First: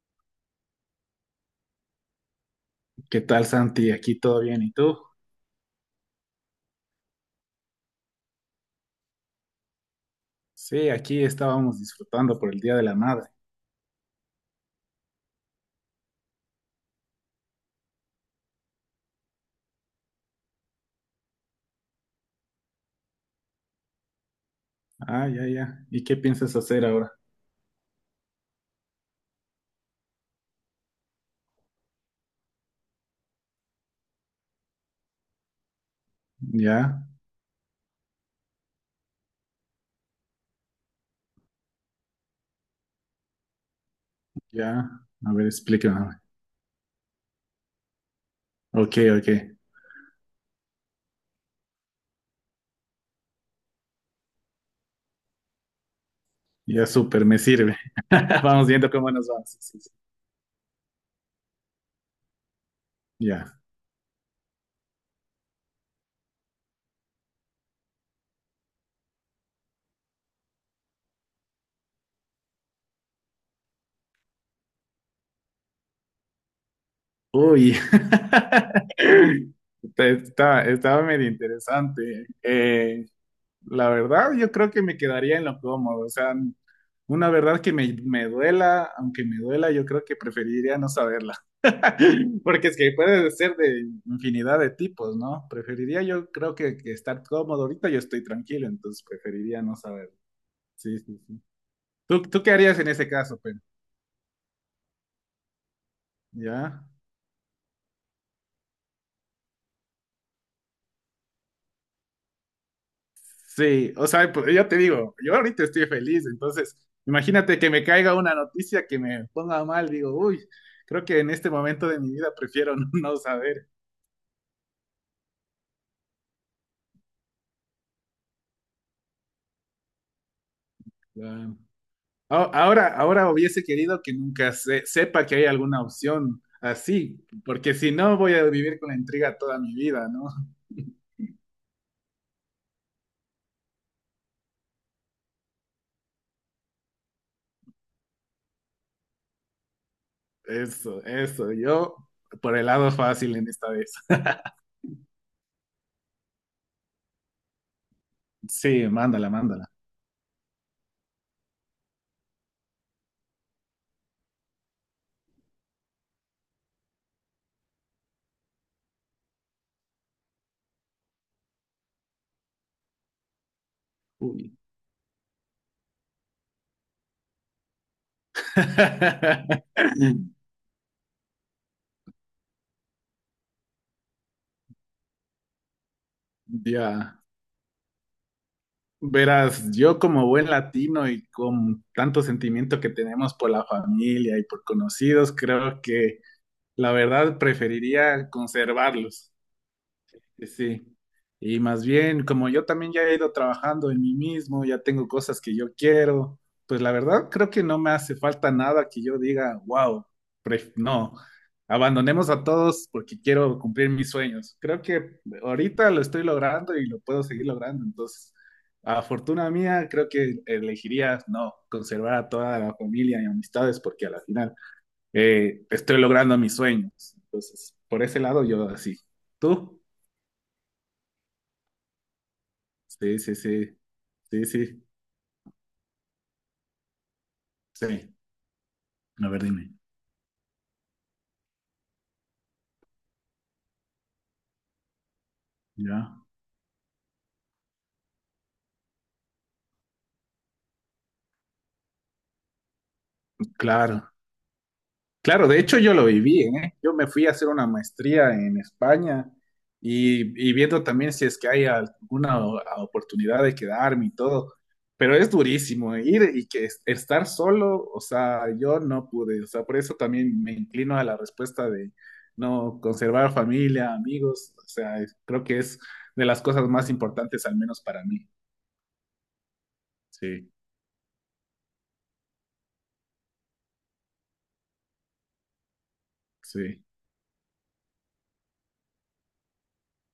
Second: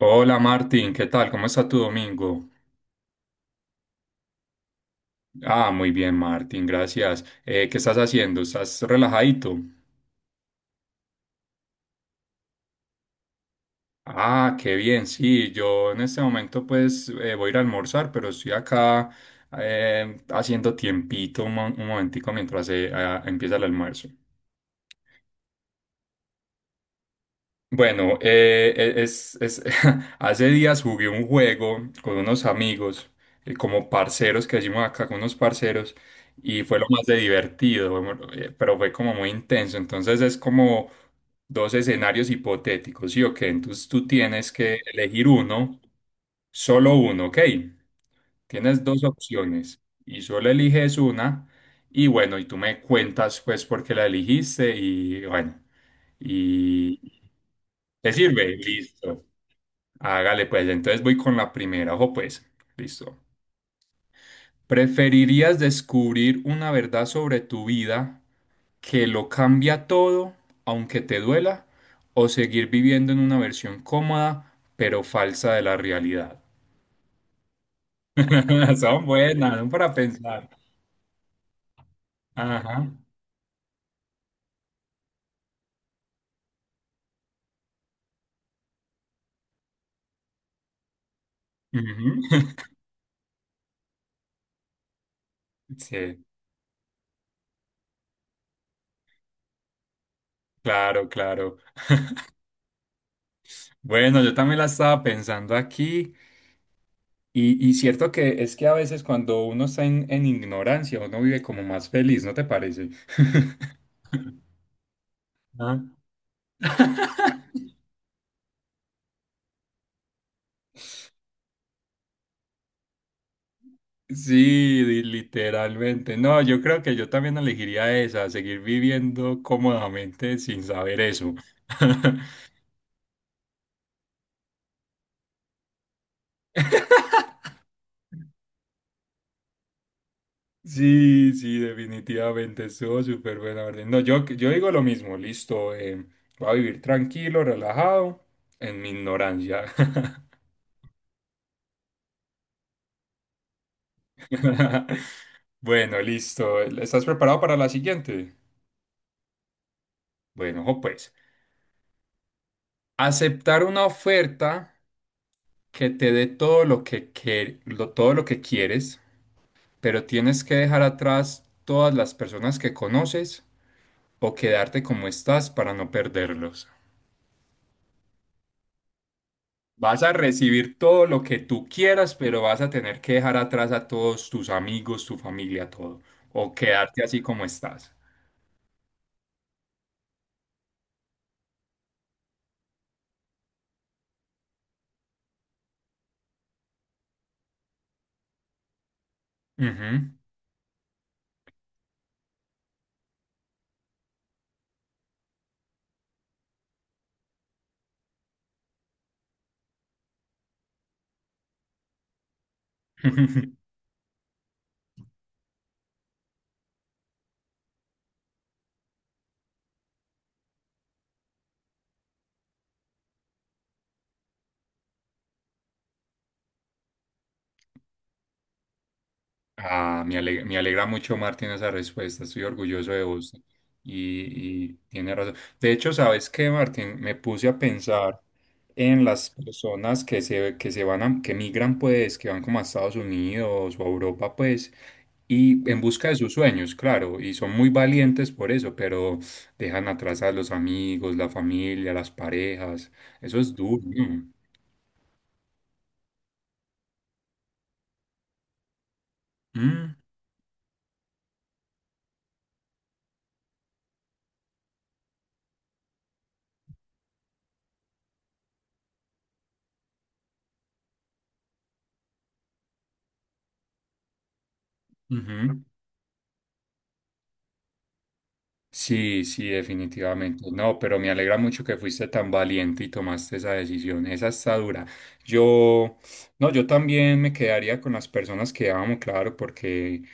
Hola Martín, ¿qué tal? ¿Cómo está tu domingo? ¿Qué tal, Santi? ¿Aquí todo bien? ¿Y tú? Ah, muy bien Martín, gracias. ¿Qué estás haciendo? ¿Estás relajadito? Sí, aquí estábamos disfrutando por el Día de la Madre. Ah, qué bien, sí, yo en este momento pues voy a ir a almorzar, pero estoy acá haciendo tiempito un momentico mientras empieza el almuerzo. Ah, ya, ya. ¿Y qué piensas hacer ahora? Bueno, hace días jugué un juego con unos amigos, como parceros que decimos acá con unos parceros, y fue lo Ya, más de divertido. Bueno, pero fue como muy intenso. Entonces es como dos escenarios hipotéticos, ¿sí o qué? Entonces tú tienes que ya. elegir A ver, uno, explícame. solo uno, ¿ok? Tienes Ok, dos ok. opciones y solo eliges una, y bueno, y tú me cuentas pues por qué la eligiste, y bueno. Ya, y súper, me sirve. ¿Te sirve? Vamos viendo cómo Listo. nos vamos. Sí, sí, sí. Hágale pues, entonces voy con la primera. Ojo pues, listo. Ya. ¿Preferirías descubrir una verdad sobre tu vida que lo cambia todo, aunque te duela, o seguir viviendo en una versión cómoda, pero falsa de la realidad? Uy. Son buenas, son para pensar. Estaba medio interesante. Ajá. La verdad, yo creo que me quedaría en lo cómodo. O sea, una verdad que me duela, aunque me duela, yo creo que preferiría no saberla. Ujú. Porque es que puede ser de infinidad de tipos, ¿no? Preferiría Sí, yo, creo que estar cómodo. Ahorita yo estoy tranquilo, entonces preferiría no saber. Sí, claro, sí, sí. claro. ¿Tú qué harías en ese caso? Pero Bueno, yo también la estaba pensando aquí. ¿ya? Y cierto que es que a veces cuando uno está en ignorancia, uno vive como más feliz, ¿no te parece? Sí, o sea, pues, yo te digo, yo ahorita Ah, estoy feliz, entonces imagínate que me caiga una noticia que me ponga mal, digo, uy, creo que en este momento de mi vida prefiero no saber. sí, literalmente. No, yo creo que yo también elegiría esa, seguir viviendo cómodamente sin saber eso. Ahora, ahora hubiese querido que nunca sepa que hay alguna opción así, porque si no voy a vivir con la intriga toda mi vida, ¿no? Sí, sí, definitivamente estuvo súper buena orden. No, yo digo lo mismo, listo, voy a vivir tranquilo, relajado, en mi ignorancia. Eso, yo por el lado fácil en esta vez. Bueno, listo. ¿Estás preparado para la siguiente? Sí, mándala, mándala. Bueno, ojo, pues. Aceptar una oferta que te dé todo lo que, todo lo que quieres, pero tienes que dejar atrás todas las personas que conoces, o Uy. quedarte como estás para no perderlos. Vas a recibir todo lo que tú quieras, pero vas a tener que dejar atrás a todos tus amigos, tu familia, todo, o quedarte Ya. así como estás. Verás, yo como buen latino y con tanto sentimiento que tenemos por la familia y por conocidos, creo que la verdad preferiría conservarlos. Ujú. Sí, sí. Y más bien, como yo también ya he ido trabajando en mí mismo, ya tengo cosas que yo quiero, pues la verdad creo que no me hace falta nada que yo diga, wow, no, abandonemos a todos porque quiero cumplir mis sueños. Creo que ahorita lo estoy logrando y lo puedo seguir logrando. Entonces, a fortuna mía, creo que elegiría no, conservar a toda la familia y amistades porque a la final estoy logrando mis sueños. Entonces, por ese lado yo así. ¿Tú? Ah, me alegra mucho, Martín, esa respuesta. Estoy orgulloso de Sí, vos. sí, sí, sí, Y sí, tiene razón. De hecho, ¿sabes qué, Martín? Me puse a sí. pensar en A las ver, dime. personas que se van a, que migran, pues, que van como a Estados Unidos o a Europa, pues, y en busca de Ya. sus sueños, claro, y son muy valientes por eso, pero dejan atrás a los amigos, la familia, las parejas. Eso es duro, Claro. ¿no? Claro, de hecho yo lo viví, ¿eh? Yo me fui a hacer una maestría en España Mm, y viendo también si es que hay alguna oportunidad de quedarme y todo. Pero es durísimo, ¿eh? Ir y que estar solo, o sea, yo no pude, o sea, por eso también me inclino a la respuesta de no conservar familia, amigos, o sea, creo que ujú. es de las cosas más importantes, al menos para mí. Sí, sí, Sí, definitivamente. No, pero me alegra mucho que fuiste tan valiente y tomaste esa decisión. Esa está dura. Yo, no, yo sí, también me quedaría con las personas que amo, claro, porque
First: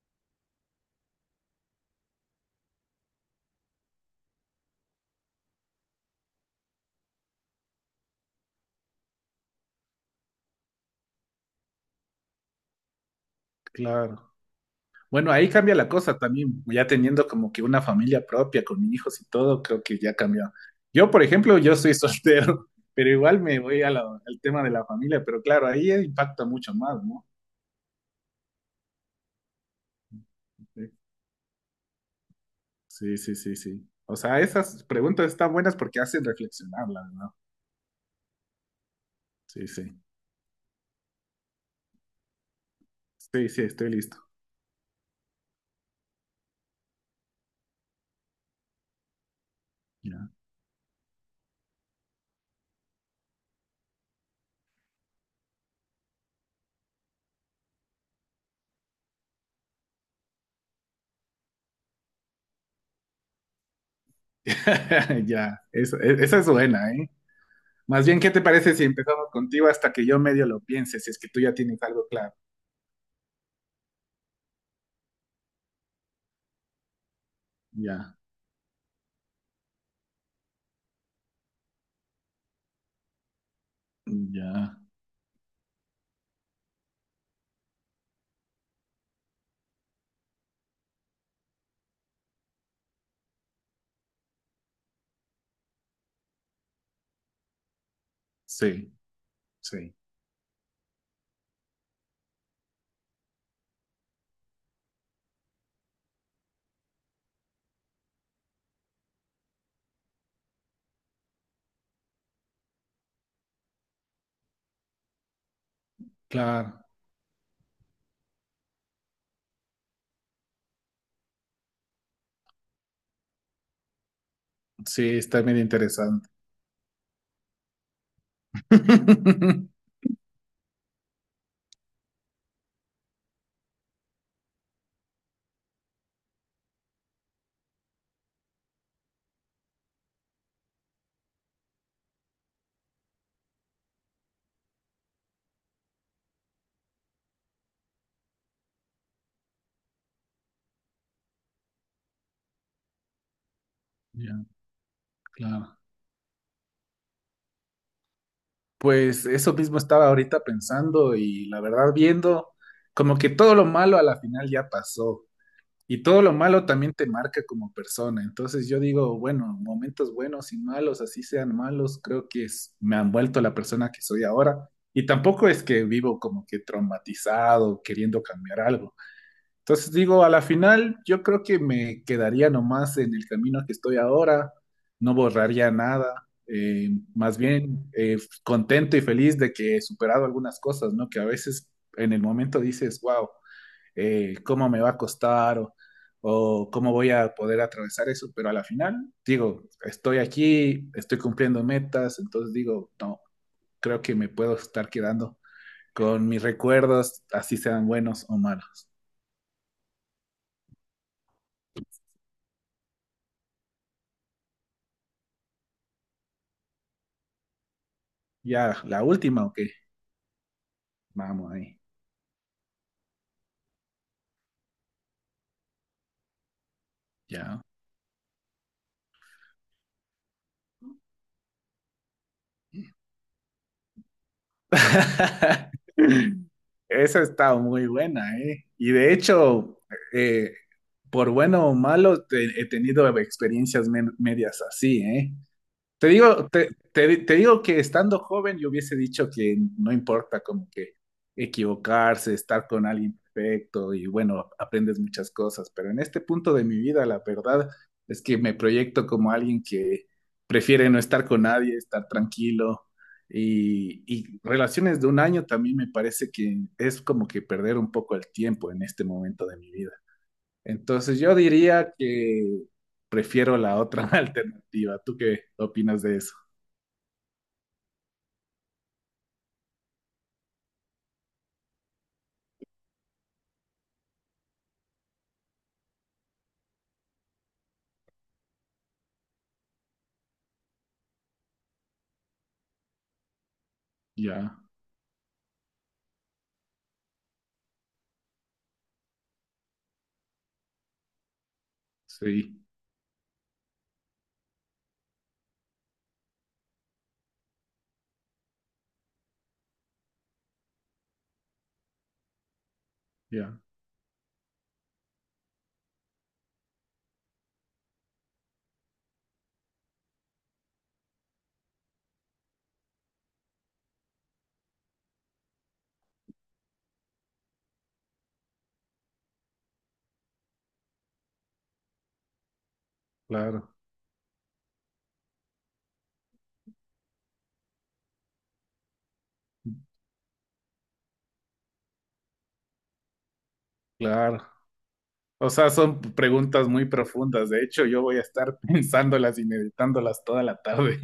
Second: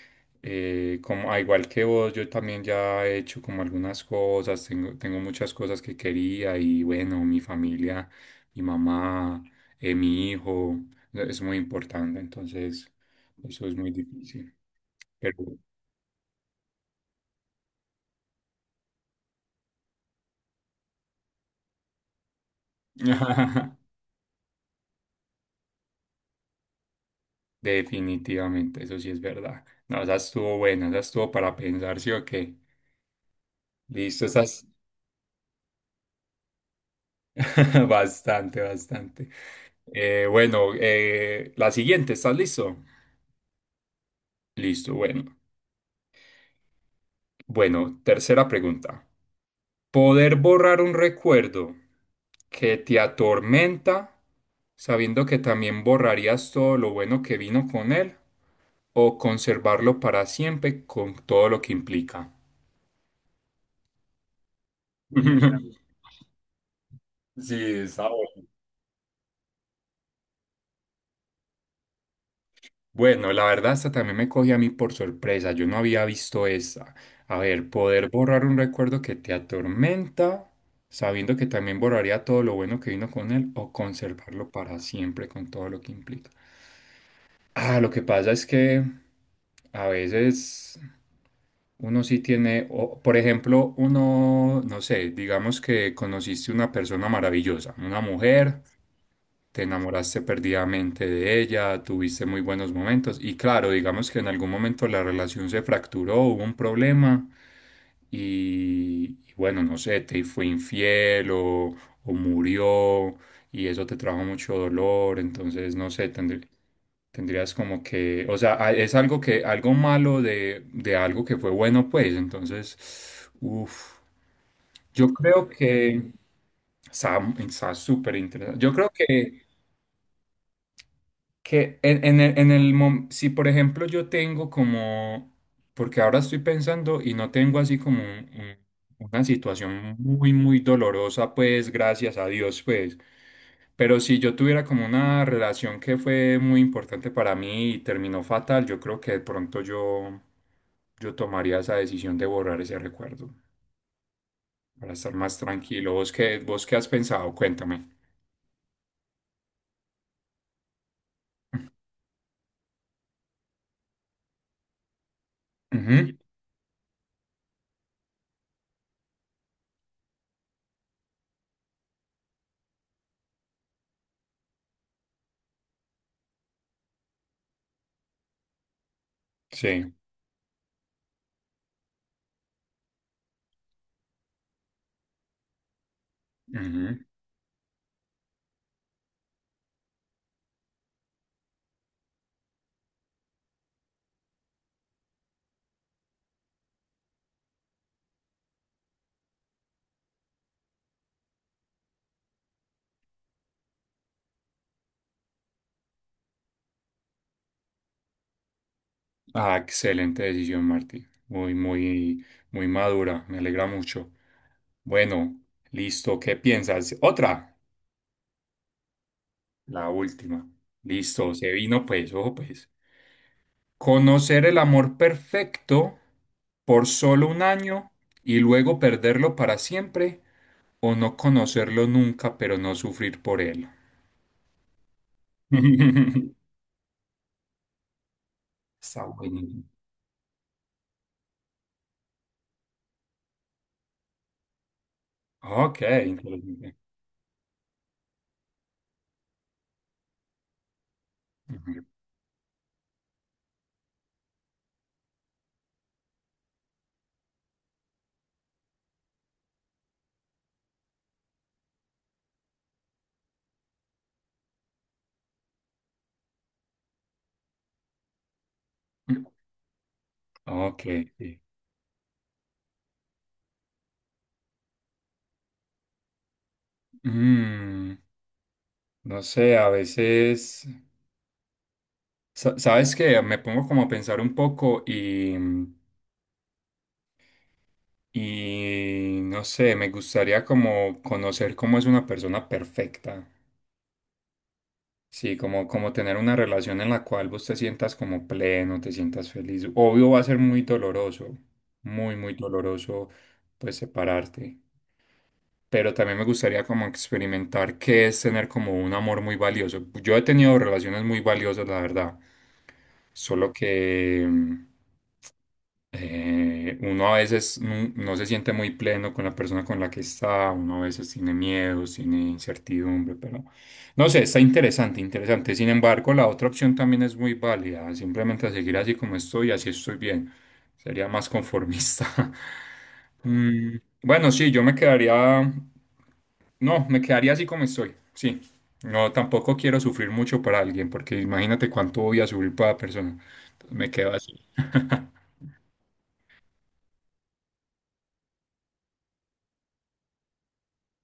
como, a igual que vos, yo también ya he hecho como algunas cosas, tengo, tengo muchas cosas que quería y bueno, mi familia, mi mamá, mi hijo, e, es muy importante, entonces eso es muy claro. difícil. Bueno, Pero... ahí cambia la cosa también, ya teniendo como que una familia propia con hijos y todo, creo que ya cambió. Yo, por ejemplo, yo soy soltero, pero igual me voy a al tema de la familia, pero claro, ahí impacta mucho más, ¿no? Definitivamente, eso sí es verdad. No, esa estuvo buena, esa estuvo para pensar, ¿sí o qué? Sí, sí, sí, sí. O Listo, sí. sea, Estás esas preguntas están buenas porque hacen reflexionar, la verdad. bastante, bastante. Sí, sí. Bueno, la siguiente, ¿estás listo? Sí, sí, estoy listo. Listo, bueno. Bueno, tercera pregunta. Ya. ¿Poder borrar un recuerdo que te atormenta, sabiendo que también borrarías todo lo bueno que vino con él, o conservarlo para siempre con todo lo que implica? Ya, esa es buena, ¿eh? Sí, Más está. bien, ¿qué te parece si empezamos contigo hasta que yo medio lo piense, si es que tú ya tienes algo claro? Bueno, la verdad, esta también me cogió a mí por sorpresa. Yo no había visto esta. A ver, poder Ya, borrar un recuerdo que te atormenta, sabiendo que también borraría todo lo bueno que vino con él, o conservarlo para ya, siempre con todo lo que implica. Ah, lo que pasa es que a veces uno sí tiene, o, por ejemplo, uno, no sé, digamos que conociste una persona maravillosa, una mujer, sí. te Sí, enamoraste perdidamente de ella, tuviste muy buenos momentos y claro, digamos que en algún momento la relación se fracturó, hubo un problema y bueno, no sé, te fue infiel o murió y eso te trajo mucho dolor, entonces no sé, claro. tendrías como que, o sea, es algo que, algo malo de algo que fue bueno, pues, entonces, uff, yo Sí, está creo medio que interesante. está, está súper interesante. Yo creo que... Que en el si por ejemplo yo tengo como, porque ahora estoy pensando y no tengo así como una situación muy, muy dolorosa, pues gracias a Dios, pues, pero si yo tuviera como una relación que fue muy importante para mí y terminó fatal, yo creo que de pronto yo, yo tomaría esa decisión de borrar ese recuerdo Ya, para estar más claro. tranquilo. Vos qué has pensado? Cuéntame. Pues eso mismo estaba ahorita pensando y la verdad viendo como que todo lo malo a la final ya pasó y Ujú, todo lo malo también te marca como persona. Entonces yo digo, bueno, momentos buenos y malos, así sean malos, creo que me han vuelto la persona que soy ahora. Y tampoco es que vivo como que traumatizado, queriendo cambiar algo. Entonces sí. digo, a la final yo creo que me quedaría nomás en el camino que estoy ahora, no borraría nada, más bien contento y feliz de que he superado algunas cosas, ¿no? Que a veces en el momento dices, wow, ¿cómo me va a costar? O cómo voy a poder atravesar eso, pero a la final digo, estoy aquí, estoy cumpliendo metas, entonces digo, no, creo que me puedo estar quedando con mis recuerdos, así sean buenos o malos. Ah, excelente decisión, Martí. Muy, muy, muy madura. Me alegra mucho. Bueno, listo. ¿Qué piensas? Otra. Ya, la última, ok. La última. Listo. Se Vamos ahí, vino, pues. Ojo, pues. Conocer el amor perfecto por solo un ya. año y luego perderlo para siempre, o no conocerlo nunca, pero no sufrir por él. Esa está muy buena, ¿eh? Y Está de bueno. hecho, eh, por bueno o malo, he tenido experiencias medias así, ¿eh? Ok, Te digo, interesante. Te digo que estando joven yo hubiese dicho que no importa como que Ujú. equivocarse, estar con alguien perfecto y bueno, aprendes muchas cosas, pero en este punto de mi vida la verdad es que me proyecto como alguien que prefiere no estar con nadie, estar tranquilo y relaciones de un año también me parece que es como que perder un poco el tiempo en este momento de mi vida. Ok, Entonces yo sí. diría que prefiero la otra alternativa. ¿Tú qué opinas de eso? Mm. No sé, a veces, ¿sabes qué? Me pongo como a pensar un poco y no sé, me gustaría como conocer cómo es una persona perfecta. Ya, Sí, como, como tener una relación en la cual vos te sientas como pleno, te sientas feliz. Obvio va a ser muy doloroso, muy, muy sí, doloroso pues separarte. Pero también me gustaría como experimentar qué es tener como un amor muy valioso. Yo he tenido relaciones muy valiosas, la verdad. Solo ya, que, uno a veces no, no se siente muy pleno con la persona con la que está, uno a veces tiene miedos, tiene incertidumbre, pero no sé, está interesante, interesante. Sin embargo, la otra opción también es muy válida, simplemente seguir así como estoy, así estoy bien. Sería más conformista. claro, Mm, bueno, sí, yo me quedaría, no, me quedaría así como estoy, sí. No, tampoco quiero sufrir mucho para alguien, porque imagínate cuánto voy a sufrir para la persona. Entonces me quedo así. claro. O sea, son preguntas muy profundas. De hecho, yo voy a estar pensándolas y meditándolas toda la tarde.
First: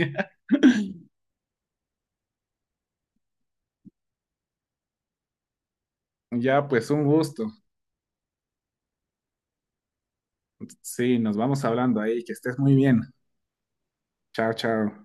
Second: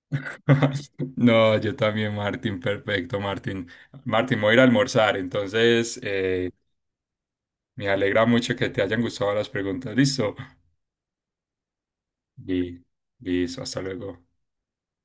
No, yo también, Martín, perfecto, Martín. Martín, voy a ir a almorzar, entonces Ya, pues un gusto. me alegra mucho que te hayan gustado las preguntas. Listo. Sí, nos vamos hablando ahí. Que estés muy Y bien. listo, hasta luego. Chao, chao.